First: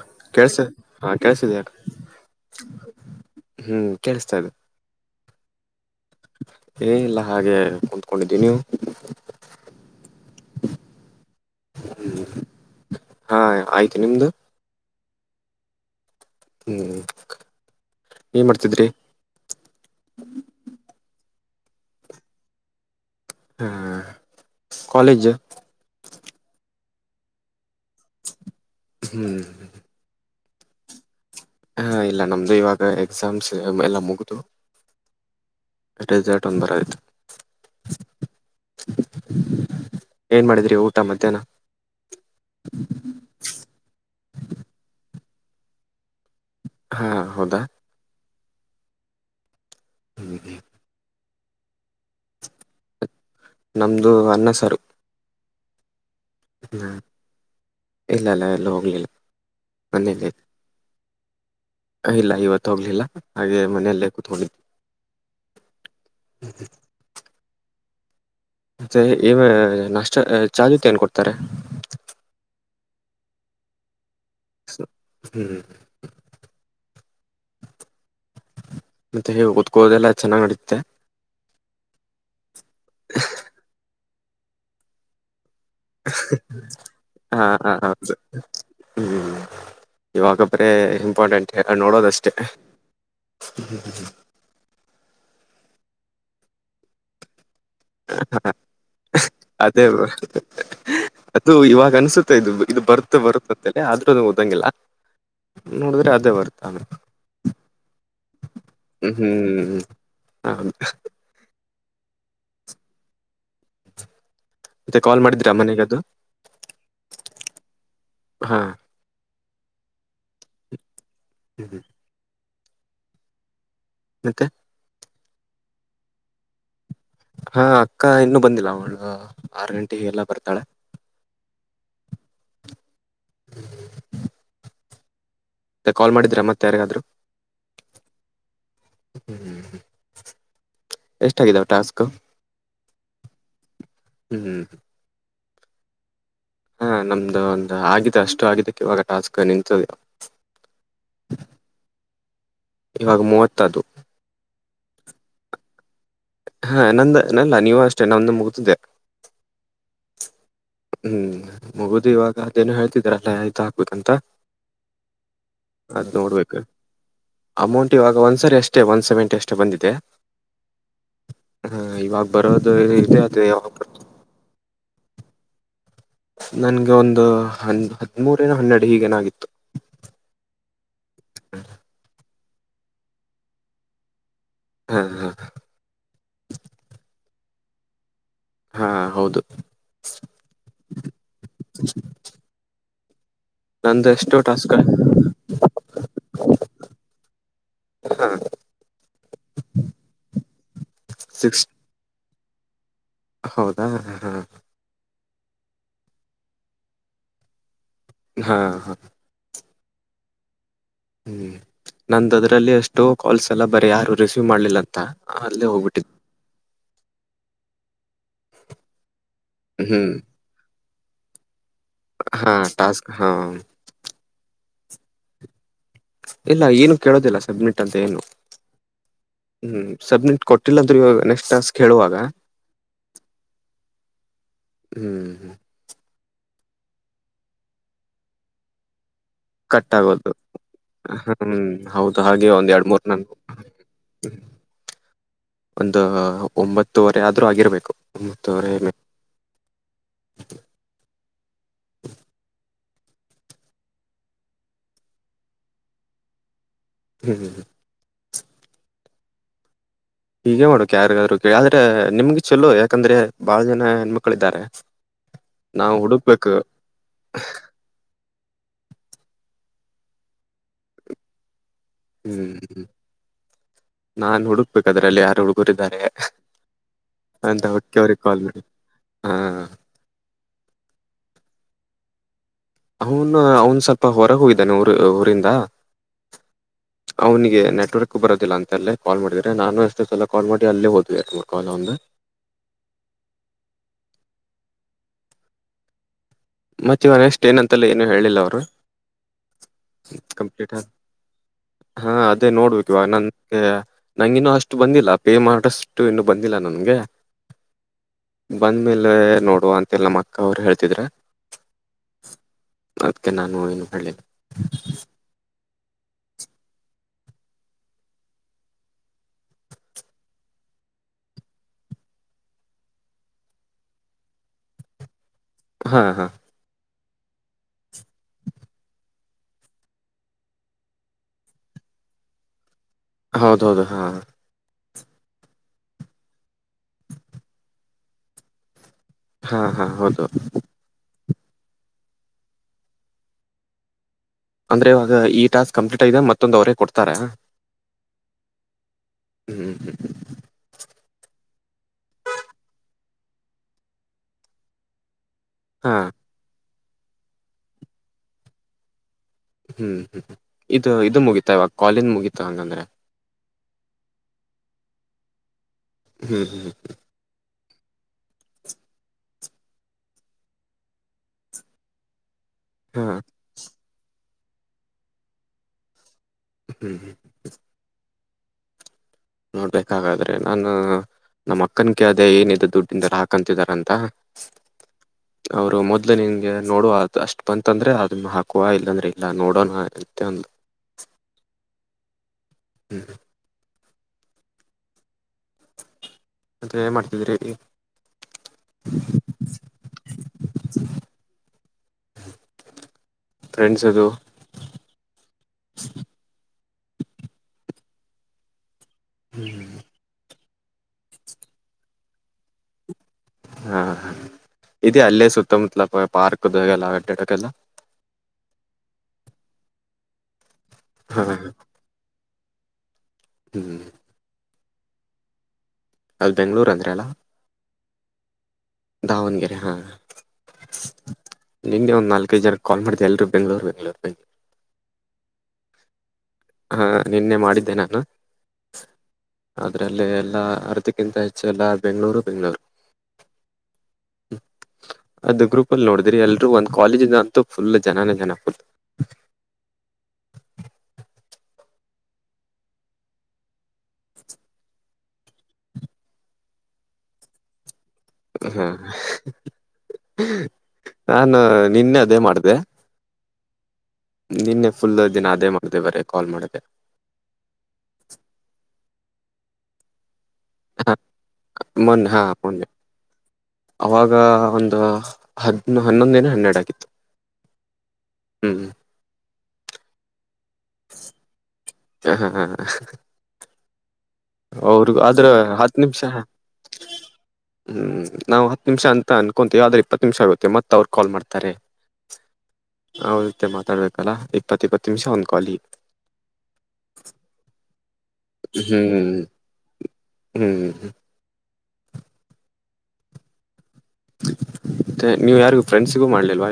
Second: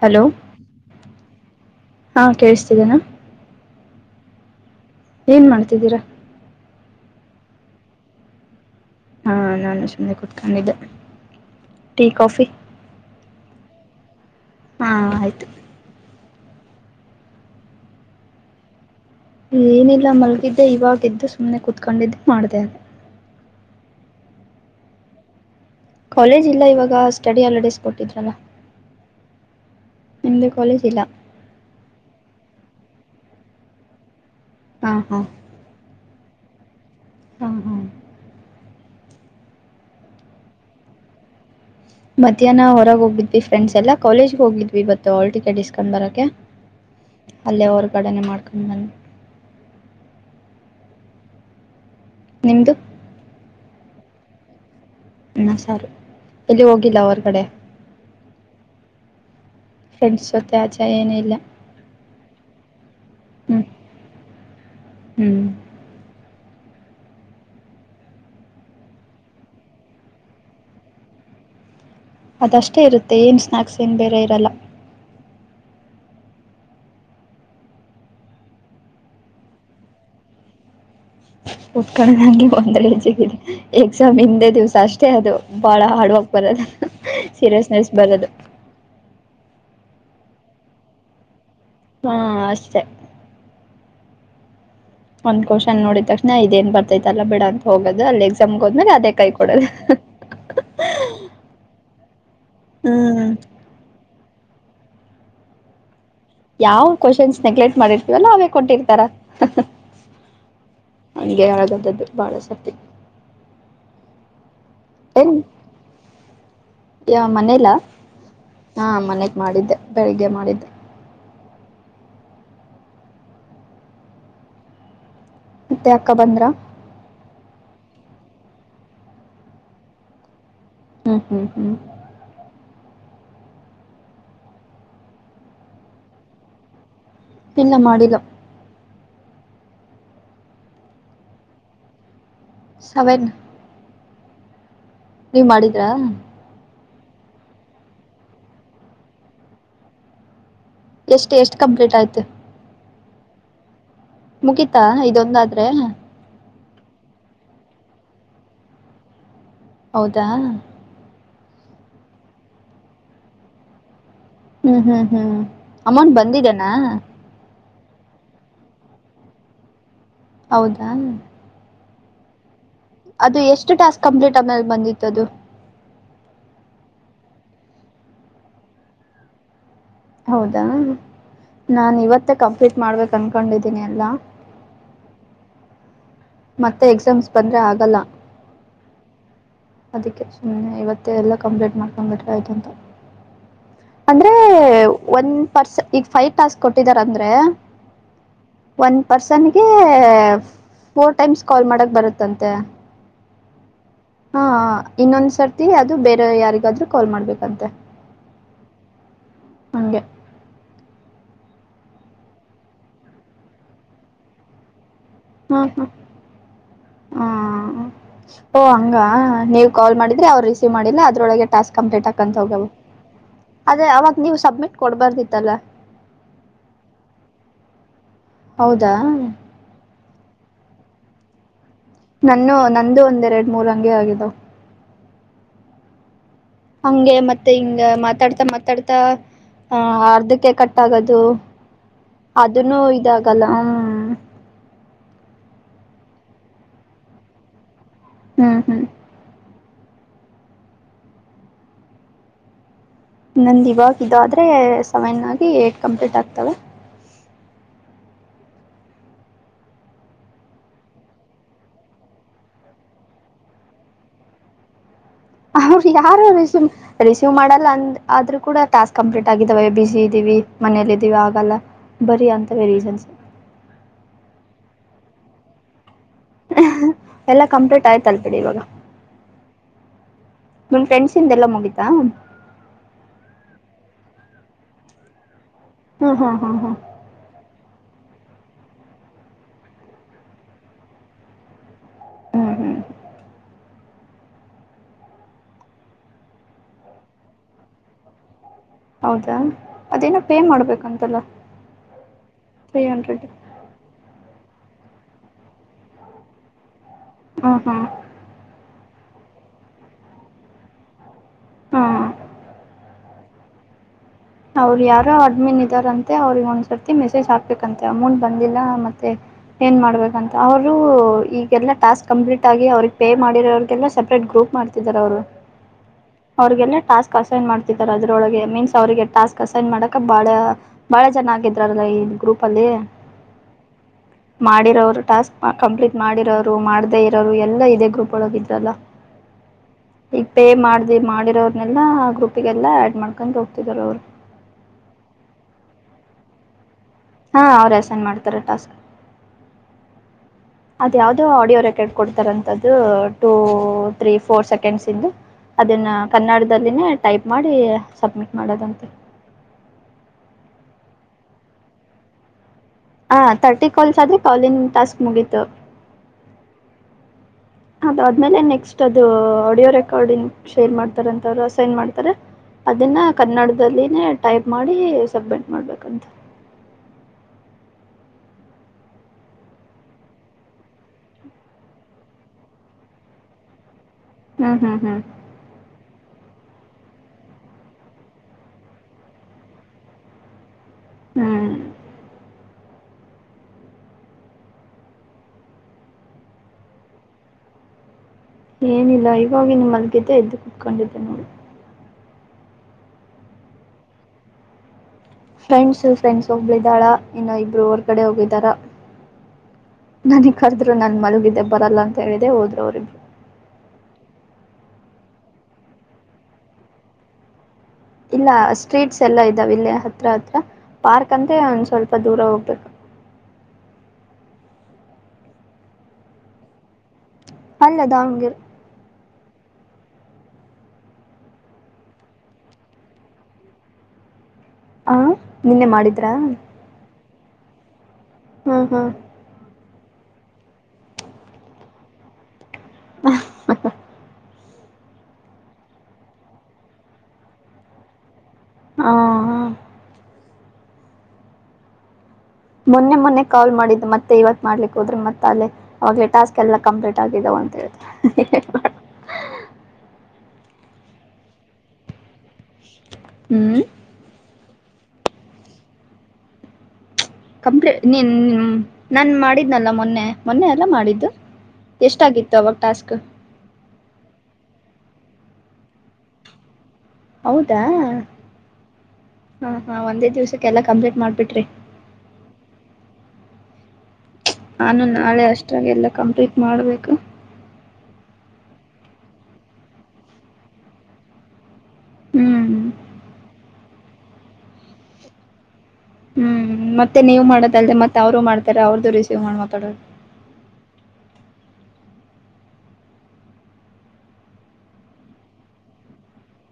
Hello ಕೆಳ್ಸ ಹಾ ಕೆಳ್ಸದ್ ಯಾ ಹಾ ಕೇಳಿಸ್ತಿದ್ದೇನಾ ಹ್ಮ್ ಕೇಳಸ್ತಾ ಇದೆ. ಏನ್ ಮಾಡ್ತಿದ್ದೀರಾ? ಏನಿಲ್ಲಮ್ ಹಾಗೆ ಕುತ್ಕೊಂಡಿದ್ದೀ ನೀವು? ಹಾ ನಾನು ಸುಮ್ನೆ ಕುೂತ್ಕೊಂಡಿದ್ದೆ. ಟೀ ಹ್ಮ್. ಕಾಫಿ? ಹಾ ಆಯ್ತು ನಿಮ್ದು? ಹಾ ಆಯ್ತು. ಹ್ಮ್ ಏನ್ ಮಾಡ್ತಿದ್ರಿ? ಏನಿಲ್ಲ ಮಲ್ಗಿದ್ದೆ ಇವಾಗ ಎದ್ದು ಸುಮ್ಮ್ನೆ ಕುೂತ್ಕೊಂಡಿದ್ದು ಮಾಡ್ದೆ ಅ ಹಾ ಕಾಲೇಜು? ಕಾಲೇಜ್ ಇಲ್ಲ ಇವಾಗ ಸ್ಟಡಿ ಹಾಲಿಡೇಸ್ ಕೊಟ್ಟಿದ್ರಲ್ಲ. ಹ್ಮ್ ನಿಮ್ದು ಕಾಲೇಜ್ ಇಲ್ಲ. ಹಾ ಇಲ್ಲ ನಮ್ದು ಇವಾಗ ಎಕ್ಸಾಮ್ಸ್ ಎಲ್ಲ ಮುಗಿದು. ಹಾ ಹಾ ರೆಸಾರ್ಟ್ ಅಂದರಾಯ್ತು. ಹಾ ಹಾ ಏನ್ ಮಾಡಿದ್ರಿ ಊಟ ಮಧ್ಯಾಹ್ನ. ಮಧ್ಯಾಹ್ನ ಹೊರಗೋಗಿದ್ವಿ ಫ್ರೆಂಡ್ಸ್ ಎಲ್ಲ, ಕಾಲೇಜ್ಗೆ ಹೋಗಿದ್ವಿವತ್ತು ಹಾಲ್ ಟಿಕೆಟ್ ಇಸ್ಕಂಬರಕ್ಕೆ. ಹಾ ಹೌದಾ ಅಲ್ಲೇ ಹೊರ್ಗಡೆನೆ ಮಾಡ್ಕೊಂಡ್ ಬಂದ್ವಿ. ಹ್ಮ ನಿಮ್ದು? ನಮ್ದು ಅನ್ನ ಸಾರು. ಅನ್ನ ಸಾರು ಎಲ್ಲಿ ಹ್ಮ್ ಹೋಗಿಲ್ಲ ಹೊರ್ಗಡೆ. ಇಲ್ಲ ಇಲ್ಲ ಎಲ್ಲೂ ಹೋಗ್ಲಿಲ್ಲ. ಫ್ರೆಂಡ್ಸ್ ಜೊತೆ ಆಚೆ ಏನೂ ಇಲ್ಲ. ಹ ಇಲ್ಲ ಇವತ್ತು ಹೋಗ್ಲಿಲ್ಲ ಹಾಗೆ ಹ್ಮ್ ಮನೆಯಲ್ಲೇ ಕುೂತ್ಕೊಂಡಿದು. ಹ್ಮ್ ಸರಿ ಇ ವ ನಷ್ಟ ಚಾಲೂಕ್ ಏನ್ ಕೊಡ್ತಾರೆ. ಅದಷ್ಟೇ ಇರುತ್ತೆ ಏನ್ ಸ್ನ್ಯಾಕ್ಸ್ ಏನ್ ಬೇರೆ ಇರಲ್ಲ. ಸ ಹ್ಮ್ ಮತ್ತೆ ಓದ್ಕೋದೆಲ್ಲ ಚೆನ್ನಾಗಿ ನಡೀತ್ತೆ. ಓತ್ಕಳ ನಂಗ [unintelligible] ಎಕ್ಸಾಮ್ ಹಿಂದೆ ದಿವ್ಸ ಅಷ್ಟೇ ಅದು. ಬಾಳ ಹಾರ್ಡ್ ವರ್ಕ್ ಬರದು ಹಾ ಹಾ ಹಾ ಸೀರಿಯಸ್ನೆಸ್ ಬರೋದು. ಹ್ಮ್ ಇವಾಗದ್ರೆ ಇಂಪಾರ್ಟೆಂಟ್ ಯಾಕಂದ್ರೆ ನೋಡೋದಷ್ಟೆ. ಹಾಂ ಅಷ್ಟೇ ಹ ಹಿ ಒಂದ್ ಕೊಶ್ನ್ ನೋಡಿದ್ ತಕ್ಷಣ ಇದೇ ಏನ್ ಬರ್ತೈತಲ್ಲ ಬಿಡ ಅಂತ ಹೋಗೋದು, ಅಲ್ಲಿ ಎಕ್ಸಾಮ್ಗ್ ಹೋದ್ಮೇಲೆ ಅದೇ ಕೈ ಕೊಡೋದು. ಅದೇ ಅದು ಇವಾಗ ಅನ್ಸುತ್ತೆ ಇದು ಇದು ಹ್ಞೂ ಬರುತ್ ಬರುತ್ತ ಅಂತ ಆದ್ರೂ ಅದ ಓದಂಗಿಲ್ಲ. ನೋಡಿದ್ರೆ ಅದೇ ಬರ್ತ. ಯಾವ ಆಮೇಲೆ ಕ್ವಶನ್ಸ್ ನೆಗ್ಲೆಕ್ಟ್ ಮಾಡಿರ್ತೀವಲ್ಲ ಅವೇ ಕೊಟ್ಟಿರ್ತಾರ. ಹ್ಮ್ ಹ ಹಂಗೆ ನಡ್ದುದ್ದದು ಬಾಳ ಸರ್ತಿ. ಮತ್ತೆ ಕಾಲ್ ಮಾಡಿದ್ರಾ ಮನೆಗ ಅದು. ಯ ಮನೇಲ ಹಾ ಮನೆಗ್ ಮಾಡಿದ್ದೆ ಬೆಳಿಗ್ಗೆ ಮಾಡಿದ್ದೆ. ಹ್ಮ್ ಹ್ಮ್ ಮತ್ತೆ ಮತ್ತೆ ಅಕ್ಕ ಬಂದ್ರ ಹಾ ಅಕ್ಕ ಇನ್ನುೂ ಬಂದಿಲ್ಲ ಅವಳ ಆರು ಗಂಟೆಗೆ ಎಲ್ಲ ಬರ್ತಾಳೆ ಹ್ಮ್ ಹ್ಮ್ ಹ್ಮ್ ಮ ಕಾಲ್ ಮಾಡಿದ್ರಾ ಮತ್ತೆ ಯಾರಿಗಾದ್ರು ಇನ್ನ ಮಾಡಿಲ್ಲ ಹ್ಮ್ ಎಷ್ಟಗಿದಾವ ಟಾಸ್ಕ್ ಸೆವನ್ ಹ್ಮ್ ಹ್ಮ್ ನೀವ್ ಮಾಡಿದ್ರಾ ಹಾ ನಮ್ದು ಒಂದು ಆಗಿದೆ ಅಷ್ಟು ಆಗಿದ್ದಕ್ಕೆ ಇವಾಗ ಟಾಸ್ಕ್ ನಿಂತದವ ಎಷ್ಟು ಎಷ್ಟು ಕಂಪ್ಲೀಟ್ ಆಯ್ತು ಇವಾಗ ಮೂವತ್ತದು ಮುಗಿತಾ ಇದೊಂದಾದ್ರೆ ಹಾ ನಂದ ನಲ್ಲ ನೀವು ಅಷ್ಟೇ ನಮಂದು ಮುಗತಿದ್ದ ಹೌದಾ ಹ್ಮ್ ಮುಗುದು ಇವಾಗ ಅದೇನು ಹೇಳ್ತಿದ್ರಲ್ಲ ಆಐ್ತ ಹಾಕ್ಬೇಕಂತ ಹ್ಮ್ ಹ್ಮ್ ಹ್ಮ್ ಅದ್ ಅಮೌಂಟ್ ನೋಡ್ಬೇಕು ಬಂದಿದ್ದನಾ ಅಮೌಂಟ್ ಇವಾಗ ಒಂದ್ಸರಿ ಅಷ್ಟೇ ಒನ್ ಸೆವೆಂಟಿ ಅಷ್ಟೇ ಬಂದಿದೆ ಹೌದಾ ಹಾ ಇವಾಗ ಬರೋದು ಇದೆ ಅದು ಯಾವಾಗ ಎಷ್ಟು ಬರುತ್ತೆ? ಟಾಸ್ಕ್ ಕಂಪ್ಲೀಟ್ ಆಮೇಲೆ ಬಂದಿತ್ತುದು ನನ್ಗೆ ಒಂದು ಹ ಹದಿಮೂರ ಏನೋ ಹನ್ನೆರಡು ಹೀಗೇನಾಗಿತ್ತು ಹೌದಾ ನಾನು ಇವತ್ತೇ ಕಂಪ್ಲೀಟ್ ಮಾಡ್ಬೇಕು ಅನ್ಕೊಂಡಿದ್ದೀನಿ ಎಲ್ಲ. ಹಾ ಹಾ ಮತ್ತೆ ಎಕ್ಸಾಮ್ಸ್ ಬಂದ್ರೆ ಆಗಲ್ಲ ಹಾ ಹೌದು ಅದಕ್ಕೆ ಸುಮ್ಮನೆ ಇವತ್ತೇ ಎಲ್ಲಾ ಕಂಪ್ಲೇಂಟ್ ಮಾಡ್ಕೊಂಡ್ಬಿಟ್ರ ಆಯ್ತಂತ ನಂದು ಅಂದ್ರೆ ಎಷ್ಟು ಟಾಸ್ಕ್ ಒಂದ ಪರ್ಸ ಈಗ ಫೈವ್ ಟಾಸ್ಕ್ ಕೊಟ್ಟಿದಾರ ಅಂದ್ರೆ ಹಾ ಒಂದ ಪರ್ಸನ್ಗೆ ಫೋರ್ ಟೈಮ್ಸ್ ಸಿಕ್ಸ್ ಕಾಲ್ ಮಾಡಕ್ ಬರುತ್ತಂತೆ ಹೌದಾ ಹಾ ಇನ್ನೊಂದ್ಸರ್ತಿ ಅದು ಬೇರೆ ಯಾರಿಗಾದರು ಕಾಲ್ ಮಾಡ್ಬೇಕಂತೆ ಹಾ ಹಾ ಹಂಗೆ ಹ್ಮ್ ನಂದು ಅದ್ರಲ್ಲಿ ಅಷ್ಟು ಕಾಲ್ಸ್ ಎಲ್ಲ ಬರೀ ಯಾರು ರಿಸೀವ್ ಮಾಡ್ಲಿಲ್ಲ ಅಂತ ಹ್ಮ ಅಲ್ಲೇ ಹೋಗ್ಬಿಟ್ಟಿತ್ತು ಹಾ ಹೋ ಹಂಗ ನೀ ಕಾಲ್ ಹ್ಮ್ ಮಾಡಿದ್ರೆ ಅವ್ ರಿಸೀವ್ ಮಾಡಿಲ್ಲ ಅದ್ರೊಳ ಟಾಸ್ಕ್ ಕಂಪ್ಲೀಟ್ ಹಾ ಹೋಗ ಟಾಸ್ಕ್ ಹಾ ನೀವು ಸಬ್ಮಿಟ್ ಕೊಡ್ಬಾರ್ದಿತ್ತಲ್ಲ ಇಲ್ಲ ಏನು ಕೇಳೋದಿಲ್ಲ ಸಬ್ಮಿಟ್ ಅಂತ ಏನು ಹೌದಾ ಹ್ಮ್ ಸಬ್ಮಿಟ್ ಕೊಟ್ಟಿಲ್ಲ ಅಂದ್ರರುವ ನೆಕ್ಸ್ಟ್ ಟಾಸ್ಕ್ ಹೇಳುವಾಗ ನನ್ನ ನಂದು ಒಂದೆರಡು ಮೂರು ಅಂಗಗೆ ಆಗಿದವು ಹ್ಮ್ ಹ್ಮ ಹಗೆ ಮತ್ತೆ ಹಿಂಗ ಮಾತಾಡ್ತಾ ಮಾತಾಡ್ತಾ ಹ ಕಟ್ ಆಗೋದು ಅರ್ಧಕ್ಕೆ ಕಟಆಗದು ಹ್ಮ್ ಹೌದು ಅದನ್ನು ಇದಾಗಲ್ಲ ಹ ಹ್ಮ್ ಒಂದು ಒಂಬತ್ತುವರೆ ಆದ್ರೂ ಆಗಿರ್ಬೇಕು ಹ್ಮ್ ಒಂಬತ್ತುವರೆ ಹ್ಮ್ ಮ. ನಂದು ಇವಾಗ ಇದ ಆದರೆ ಸೆವೆನ್ ಆಗಿ ಏಟ್ ಕಂಪ್ಲೀಟ್ ಆಗ್ತವೆ ಹ್ಮ್ ಹ್ ಹ್ ಹೀಗೆ ಮಾಡೋಕ ಯಾರಿಗಾದ್ರು ಕ ಆದ್ರೆ ನಿಮ್ಗೆ ಚಲೋ ಯಾಕಂದ್ರೆ ಬಹಳ ಜನ ಹೆಣ್ಮಕ್ಳ ಇದಾರೆ ಅವ್ರ ಯಾರು ರಿಸೀವ್ ರಿಸೀವ್ ಮಾಡಲ್ಲ ಅಂದ ಆದ್ರೂ ಕೂಡ ಟಾಸ್ಕ್ ಕಂಪ್ಲೀಟ್ ಆಗಿದ್ದಾವೆ ಬಿಸಿ ಇದ್ದೀವಿ ಮನೇಲ್ಲ ಇದೀವಿ ಆಗಲ್ಲ. ಬರೀ ಹ್ಮ್ ಅಂತವೇ ಹ್ಮ್ ರೀಸನ್ಸ್ ನಾನ್ ಹುಡುಕ್ಬೇಕದ್ರಲ್ಲಿ ಯಾರು ಹುಡುಗರಾರೆ ಎಲ್ಲ ಅಂತ ಕಂಪ್ಲೀಟ್ ಓಕೆ ಅವ್ರ ಆಯ್ತಲ್ಲ ಬಿಡಿ ಕಾಲ್ ಇವಾಗ ಮಾಡಿ ಹಾ ನಮ್ ಫ್ರೆಂಡ್ಸ ಇಂದ ಎಲ್ಲ ಮುಗಿತಾ ಅವನು ಅವನು ಸ್ವಲ್ಪ ಹೊರ ಹೂಗಿದ್ದಾನೆ ಊರು ಊರಿಂದ ಹಾ ಹಾ ಹಾ ಹಾ ಅವ್ನಿಗೆ ನೆಟ್ವರ್ಕ್ ಬರೋದಿಲ್ಲ ಅಂತ ಅಲ್ಲೇ ಕಾಲ್ ಮಾಡಿದ್ರೆ ನಾನು ಎಷ್ಟೋ ಸಲ ಕಾಲ್ ಮಾಡಿ ಅಲ್ಲೇೋದ್ವಿ ಕಾಲ್ ಅವಂದು ಹ್ಮ್ ಹ್ಮ್ ಮತ್ತೆ ಇವ ನ ಎಸ್ಟ್ ಏನಂತ ಏನು ಹೇಳಿಲ್ಲ ಅವ್ರು ಹೌದಾ ಅದೇನೋ ಪೇ ಮಾಡಬೇಕಂತಲ್ಲ ತ್ರೀ ಹಂಡ್ರೆಡ್ ಅ ನಂಗಿನ್ನುೂ ಅಷ್ಟು ಬಂದಿಲ್ಲ ಪೇ ಮಾಡಷ್ಟು ಇನ್ನು ಬಂದಿಲ್ಲ ನನ್ಗೆ ಹ ಹಾ ಬಂದ ಮೇಲೆ ನೋಡು ಅಂತೇಳಿ ನಮ್ಮ ಅಕ್ಕ ಅವರು ಹೇಳ್ತಿದ್ರೆ ಹಾ ಅದಕ್ಕೆ ನಾನು ಏನು ಹೊಳ್ಳಿಲ್ಲ ಅವ್ರು ಯಾರೋ ಅಡ್ಮಿನ್ ಇದ್ದಾರಂತೆ ಅವ್ರಿಗೆ ಒಂದ್ಸರ್ತಿ ಮೆಸೇಜ್ ಹಾಕ್ಬೇಕಂತೆ ಅಮೌಂಟ್ ಬಂದಿಲ್ಲ ಮತ್ತೆ ಏನ್ ಮಾಡ್ಬೇಕಂತ ಅವರು ಈಗೆಲ್ಲಾ ಟಾಸ್ಕ್ ಕಂಪ್ಲೀಟ್ ಆಗಿ ಅವ್ರಿಗೆ ಪೇ ಮಾಡಿರೋರಿಗೆಲ್ಲ ಸಪ್ರೇಟ್ ಗ್ರೂಪ್ ಮಾಡ್ತಾರೆ ಇದ್ದಿದ್ದಾರಾ ಅವರು ಹಾ ಹಾಂ ಅವ್ರರಿಗೆೇ ಟಾಸ್ಕ್ಸೈನ್ ಮಾಡ್ತಾರ ಅದ್ರೊಳಗೆ ಮೀನ್ಸ್ ಅವ್ರರಿಗೆ ಟಾಸ್ಕ್ ಅಸೈನ್ ಮಾಡಕ ಬಾಳ ಬಾಳ ಜನಾಗಿದ್ರಲ್ಲ ಈ ಗ್ರೂಪ್ ಅಲ್ಲಿ ಹೌದ ಹೌದು ಹಾಂ ಮಾಡಿರೋರು ಟಾಸ್ಕ್ ಕಂಪ್ಲೀಟ್ ಮಾಡಿರೋರು ಮಾಡ್ದೇ ಇರೋರು ಎಲ್ಲ ಇದೆ ಗ್ರೂಪ್ ಒಳಗ ಇದ್ರಲ್ಲ ಹಾ ಹಾ ಈಗ ಹೌದು ಪೇ ಮಾಡ್ದಿ ಮಾಡಿರೋರನೆೆಲ್ಲ ಆ ಗ್ರೂಪಿಗೆಲ್ಲಾ ಆಡ್ ಮಾಡ್ಕೊಂಡು ಹೋಗ್ತಿದಾರ ಅವ್ರರು ಅಂದ್ರೆ ಇಗ ಈ ಟಾಸ್ಕ್ ಕಂಪ್ಲೀಟ್ ಐದೆ ಮತ್ತೊಂದ್ ಅವರೇ ಕೊಡ್ತಾರೆ ಹ ಅವರುಸೈನ್ ಮಾಡ್ತಾರೆ ಟಾಸ್ಕ್ ಹ್ಮ್ ಹ್ಮ್ ಅದ ಯಾವುದೋ ಆಡಿಯೋ ರೆಕಾರ್ಡ್ ಕೊಡ್ತಾರಂತದ್ದು ಟೂ ತ್ರೀ ಫೋರ್ ಸೆಕೆಂಡ್ಸ ಇಂದು ಅದನ್ನ ಹಾ ಕನ್ನಡದಲ್ಲಿನೇ ಟೈಪ್ ಮಾಡಿ ಸಬ್ಮಿಟ್ ಮಾಡೋದಂತೆ ಹ್ಮ್ ಹ್ಮ್ ಇದು ಇದು ಮುಗೀತಾ ಇವಾಗ ಕಾಲಿಂದ ಮುಗಿತ ಹಂಗಂದ್ರೆ ಹ ತರ್ಟಿ ಕಾಲ್ಸ್ ಆದ್ರೆ ಕಾಲಿಂಗ್ ಟಾಸ್ಕ್ ಮುಗೀತು ಹ್ಮ್ ಹ್ಮ ಅದುಾದ ಆದ್ಮೇಲೆ ನೆಕ್ಸ್ಟ್ ಅದು ಆಡಿಯೋ ರೆಕಾರ್ಡಿಂಗ್ ಶೇರ್ ಮಾಡ್ತಾರೆ ಅಂತ ಅವ್ರು ಅಸೈನ್ ಮಾಡ್ತಾರೆ ಅದನ್ನ ಹಾ ಕನ್ನಡದಲ್ಲಿನೇ ಟೈಪ್ ಮಾಡಿ ಸಬ್ಮಿಟ್ ಮಾಡ್ಬೇಕಂತ ಹ್ಮ್ ಹ್ಮ್ ನೋಡ್ಬೇಕಾದ್ರೆ ನಾನು ನಮ್ಮ ಅಕ್ಕನ್ ಕ ಅದೇ ಏನಿದೆ ದುಡ್ಡಿಂದ ಹಾಕಂತಿದಾರಂತ ಹ್ಮ್ ಹ್ಮ್ ಹ್ಮ್ ಅವರು ಮೊದ್ಲು ನಿಂಗೆ ನೋಡುವ ಅಷ್ಟ್ ಬಂತಂದ್ರೆ ಅದನ್ನ ಹಾಕುವ ಇಲ್ಲಾಂದ್ರೆ ಇಲ್ಲ ನೋಡೋಣ ಅತ್ಯಂದು ಹ್ಮ್ ಹ್ಞ ಹ ಅದೆ ಏನ್ ಮಾಡ್ತಿದ್ರಿ ಈಗ. ಏನಿಲ್ಲ ಇವಾಗಿನ್ ಮಲ್ಗಿದ್ದೆ ಎದ್ದು ಕುತ್ಕೊಂಡಿದ್ದೆ ನೋಡಿ ಫ್ರೆಂಡ್ಸ್ ಅದು ಫ್ರೆಂಡ್ಸ್ ಫ್ರೆಂಡ್ಸ್ ಹೋಗ್ಬಳಿದ್ದಾಳ ಇನ್ನು ಇಬ್ಬರು ಹೊರ್ಗಡೆ ಹೋಗಿದಾರಾ. ಹ್ಮ್ ನನಗ್ ಕರ್ದ್ರು ನನ್ ಮಲಗಿದ್ದೆ ಬರಲ್ಲ ಅಂತ ಹೇಳಿದೆ ಹೋದ್ರು ಅವ್ರಿಬ್ರು ಹಾ ಇದೇ ಅಲ್ಲೇ ಸುತ್ತಮುತ್ತಲ ಪಾರ್ಕ್ದಲ್ಲ ಆಡಕೆಲ್ಲ ಇಲ್ಲ ಸ್ಟ್ರೀಟ್ಸ್ ಎಲ್ಲ ಇದ್ದಾವಲ್ಲಿ ಹತ್ರ ಹತ್ರ ಪಾರ್ಕ್ ಹಾ ಅಂತೆ ಒಂದ ಸ್ವಲ್ಪ ದೂರ ಹೋಗ್ಬೇಕು. ಹ್ಮ್ ಅಲ್ಲಿ ದೆಂಗ್ಳೂರು ಅಂದ್ರ ಅಲ್ಲ ಅಲ್ಲ ದಾವಣಗೆರೆ ದಾವಣಗೆರೆ ಹಾಂ ನಿಂಗೆ ಒಂದ್ ನಾಲ್ಕೈದು ಜನ ಕಾಲ್ ಮಾಡಿದೆ ಎಲ್ರರು ಬೆಂಗ್ಳೂರ್ ಬೆಂಗ್ಗಳೂರ್. ಅಂ ನಿನ್ನೆ ಮಾಡಿದ್ರಾ ಹಾ ನಿನ್ನೆ ಮಾಡಿದ್ದೆ ನಾನು ಹಾ ಹಾ ಅದ್ರಲ್ಲಿ ಎಲ್ಲಾ ಅರ್ದಕ್ಕಿಂತ ಹೆಚ್ಚು ಎಲ್ಲ ಬೆಂಗ್ಗಳೂರು ಬೆಂಗ್ಗಳೂರು. [unintelligible] ಅದು ಗ್ರೂಪ್ ಅಲ್ಲಿ ನೋಡಿದ್ರಿ ಎಲ್ರೂ ಒಂದ್ ಕಾಲೇಜ್ ಯಿಂದ ಅಂತೂ ಫುಲ್ ಜನಾನೆ ಜನ ಹಾಂ ಮೊನ್ನೆ ಮೊನ್ನೆ ಕಾಲ್ ಮಾಡಿದ್ದು ಮತ್ತೆ ಇವತ್ ಮಾಡ್ಲಿಕ್ ಹೋದ್ರಿ ಮತ್ತೆ ಅಲ್ಲೆ [unintelligible] ಟಾಸ್ಕ್ ಎಲ್ಲ ಕಂಪ್ಲೀಟ್ ಆಗಿದ್ದಾವ ಅಂತ ಹೇಳ್ ಹಾ ನಾನು ನಿನ್ನೆ ಅದೇ ಮಾಡಿದೆ ಹ್ಮ್ ನಿನ್ನೆ ಫುಲ್ ದಿನ ಅದೇ ಮಾಡಿದೆ ಬರೀ ಕಾಲ್ ಮಾಡ್ದೆ ಕಂಪ್ಲೇಟ್ ನೀನ್ ನಾನ್ ಮಾಡಿದ್ನಲ್ಲ ಮೊನ್ನೆ ಮೊನ್ನೆ ಅಲ್ಲ ಮಾಡಿದ್ದು ಮೊನ್ನೆ ಹಾ ಎಷ್ಟಾಗಿತ್ತು ಅವಾಗ ಮೊನ್ನೆ ಟಾಸ್ಕ್. ಅವಾಗ ಒಂದು ಹದ್ ಹನ್ನೊಂದಿನ ಹನ್ನೆರಡು ಆಗಿತ್ತು ಹೌದಾ ಹ್ಮ್ ಹಾ ಹಾ ಒಂದೇ ದಿವ್ಸಕ್ಕೆಲ್ಲ ಕಂಪ್ಲೀಟ್ ಮಾಡ್ಬಿಟ್ರಿ. ಹಾ ಹಾ ಹಾ ನಾನು ಅವ್ರು ನಾಳೆ ಆದ್ರ ಅಷ್ಟ್ರಾಗ ಹತ್ ಎಲ್ಲ ನಿಮಿಷ ಕಂಪ್ಲೀಟ್ ಮಾಡ್ಬೇಕು ಹ್ಮ್ ನಾವು ಹತ್ತು ನಿಮಿಷ ಅಂತ ಅನ್ಕೊಂತೀವಿ ಆದ್ರೆ ಇಪ್ಪತ್ತು ನಿಮಿಷ ಆಗುತ್ತೆ ಮತ್ತ ಅವರು ಕಾಲ್ ಮಾಡ್ತಾರೆ ಹ್ಮ್ [unintelligible] ಮಾತಾಡ್ಬೇಕಲ್ಲ ಇಪ್ಪತ್ತು ಇಪ್ಪತ್ತು ನಿಮಿಷ ಒಂದು ಕಾಲಿ ಹ್ಮ್ ಮತ್ತೆ ನೀವು ಮಾಡೋದಲ್ದ ಮತ್ತ ಅವ್ರು ಮಾಡ್ತಾರೆ ಅವ್ರ್ದು ರಿಸೀವ್ ಮಾಡತಾಡೋದು. ಹ್ಮ್ ಹ್ಮ್ ಮತ್ತೆ ನೀವು ಯಾರಿಗೂ ಫ್ರೆಂಡ್ಸಿಗೂ ಮಾಡ್ಲಿಲ್ವಾ.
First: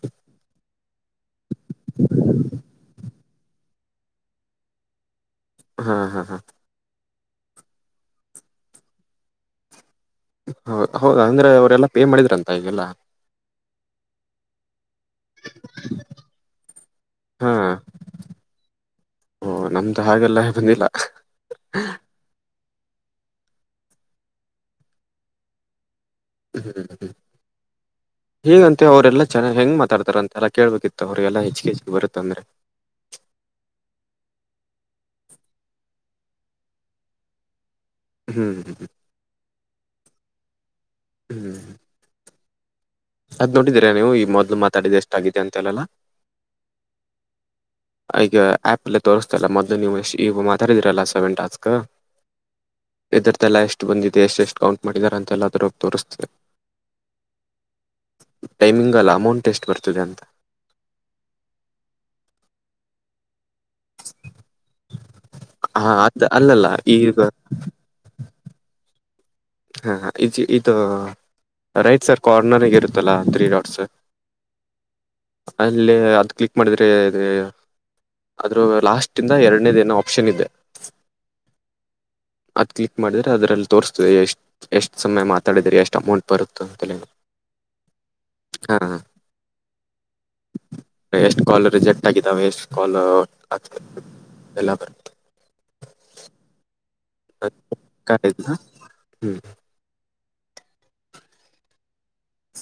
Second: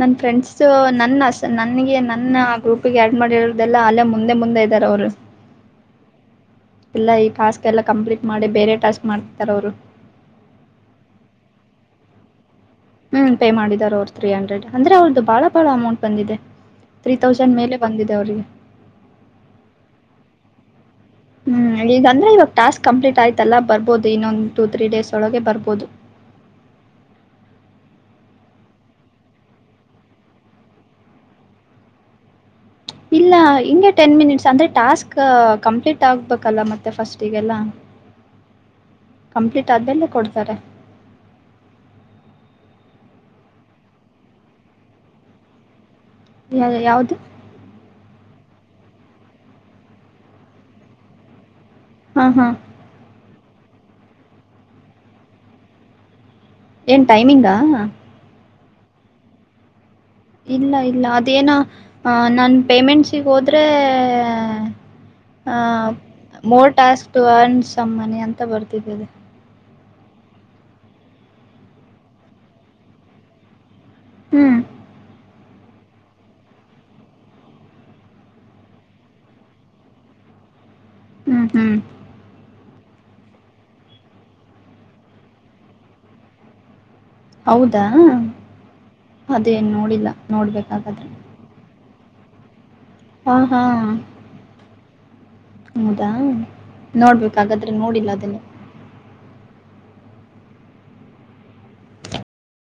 ನನ್ ಫ್ರೆಂಡ್ಸ್ ನನ್ನ ನನಗೆ ನನ್ನ ಗ್ರೂಪ್ಗೆ ಆಡ್ ಮಾಡಿರದೆಲ್ಲ ಅಲ್ಲೇ ಮುಂದೆ ಮುಂದೆ ಇದ್ದಾರೆ ಅವ್ರು ಹಾ ಹಾ ಹಾ ಇಲ್ಲ ಈ ಟಾಸ್ಕ್ ಎಲ್ಲ ಕಂಪ್ಲೀಟ್ ಮಾಡಿ ಬೇರೆ ಟಾಸ್ಕ್ ಮಾಡ್ತಿತಾರ್ ಅವ್ರು ಹೌ ಹೌದ ಅಂದ್ರೆ ಅವರೆಲ್ಲಾ ಪೇ ಮಾಡಿದ್ರ ಅಂತ ಈಗೆಲ್ಲ ಹ್ಮ್ ಪೇ ಮಾಡಿದ್ದಾರೆ ಅವರು ತ್ರೀ ಹಂಡ್ರೆಡ್ ಅಂದ್ರೆ ಅವ್ರದು. ಭಾಳ ಭಾಳ ಅಮೌಂಟ್ ಬಂದಿದೆ ತ್ರೀ ಹಾ ತೌಸಂಡ್ ಮೇಲೆ ಬಂದಿದೆ ಅವರಿಗೆ. ಓ ನಮ್ದು ಹಾಗೆಲ್ಲ [unintelligible] ಹ್ಮ್ ಈಗ ಅಂದ್ರೆ ಇವಾಗ ಟಾಕ್ ಕಂಪ್ಲೀಟ್ ಆಯತಲ್ಲ ಬರ್ಬಹದು ಇನ್ನೊಂದಂದು ಟೂ ತ್ರೀ ಡೇಸ್ ಒಳಗೆ ಬರ್ಬೋದು. ಹ್ಮ್ ಹ್ಮ್ ಹ್ಮ್ ಹೀಗಂತೆ ಅವ್ರೆಲ್ಲ ಚನ್ನಗ್ ಹೆಂಗ ಮಾತಡ್ತಾರಂತೆಲ್ಲ ಕೇಳ್ಬೇಕಿತ್ತು ಅವ್ರಿಗೆಲ್ಲ ಹೆಚ್ಚಿಗೆ ಹೆಚ್ಚಿಗೆ ಬರುತಂದ್ರೆ ಇಲ್ಲ ಹಿಂಗೆ ಟೆನ್ ಮಿನಿಟ್ಸ್ ಅಂದ್ರೆ ಟಾಸ್ಕ್ ಕಂಪ್ಲೀಟ್ ಆಗ್ಬೇಕಲ್ಲ ಮತ್ತೆ ಫಸ್ಟಿಗೆಲ್ಲ. ಹ್ಮ್ [unintelligible] ಕಂಪ್ಲೀಟ್ ಆದ್ಮಲ್ಲೇ ಕೊಡ್ತಾರೆ. ಹ್ಮ್ ಅದ್ ನೋಡಿದೀರಾ ನೀವು ಈ ಮೊದ್ಲು ಮಾತಾಡಿದ ಎಷ್ಟ ಆಗಿದೆ ಅಂತ ಎಲ್ಲ ಯ ಯಾವುದು ಈಗ ಆಪ್ ನಲ್ಲಿ ತೋರ್ಸ್ತಾಲ್ಲ ಮೊದ್ ನೀವು ಈ ಮಾತಾಡಿದೀರಲ್ಲ ಸೆವೆನ್ ಟಾಸ್ಕ್. ಹ್ಮ್ ಹ್ಮ್ ಇದ್ರದೇಲ್ಲ ಎಷ್ಟು ಬಂದಿದೆ ಎಷ್ಟು ಎಷ್ಟು ಕೌಂಟ್ ಮಾಡಿದ್ದಾರೆ ಅಂತೆ ಎಲ್ಲದ್ರು ತೋರಿ [unintelligible] ಏನ್ ಟೈಮಿಂಗಾ ಟೈಮಿಂಗ್ ಅಲ್ಲ ಅಮೌಂಟ್ ಎಷ್ಟು ಬರ್ತದೆ ಅಂತ ಇಲ್ಲ ಇಲ್ಲ ಅದೇನ ನಾನ್ ಪೇಮೆಂಟ್ [unintelligible] ಹೋದ್ರೆ ಅ ಹಾ ಅದ್ ಅಲ್ಲಲ್ಲ ಮೋರ್ ಟಾಸ್ಕ್ ಈಗ ಟು ಅರ್ನ್ಸ್ ತಮ್ಮನೆ ಅಂತ ಬರ್ತಿದೆ ಅದು ಹಾ ಈ ಇದು ರೈಟ್ ಸರ್ ಕಾರ್ನರ್ಗೆ ಇರುತ್ತಲ್ಲಾ ತ್ರೀ ಡಾಟ್ಸ್ ಹ್ಮ್ ಅಲ್ಲೇ ಅದು ಕ್ಲಿಕ್ ಮಾಡಿದ್ರೆ [unintelligible] [unintelligible] ಆದ್ರೂ ಲಾಸ್ಟ್ ಇಂದ ಎರಡನೇದ ಏನೋ ಆಪ್ಷನ್ ಇದೆ ಹ್ಮ್ ಹ್ಮ್ ಅದು ಕ್ಲಿಕ್ ಮಾಡಿದ್ರೆ ಅದ್ರಲ್ಲಿ ತೋರಿಸ್ತದೆ ಎಷ್ಟು ಎಷ್ಟು ಸಮಯ ಮಾತಾಡಿದರಿ ಎಷ್ಟು ಅಮೌಂಟ್ ಬರುತ್ತ ಅಂತ ಹೇಳಿ ಹೌದಾ ಅದೇನ್ ನೋಡಿಲ್ಲ ನೋಡ್ಬೇಕಾಗಾದ್ರೆ ಎಷ್ಟ್ ಕಾಲ್ ರಿಜೆಕ್ಟ್ ಆಗಿದಾವೆ ಎಷ್ಟ್ ಕಾಲ್ ಹಾಂ ಹಾಂ ಅಕ್ಸೆಪ್ಟ ಎಲ್ಲ ಹೌದಾ ನೋಡ್ಬೇಕಾಗಾದ್ರೆ ನೋಡಿಲ್ಲ ಅದನ್ನು [unintelligible] [unintelligible] ಹ್ಮ್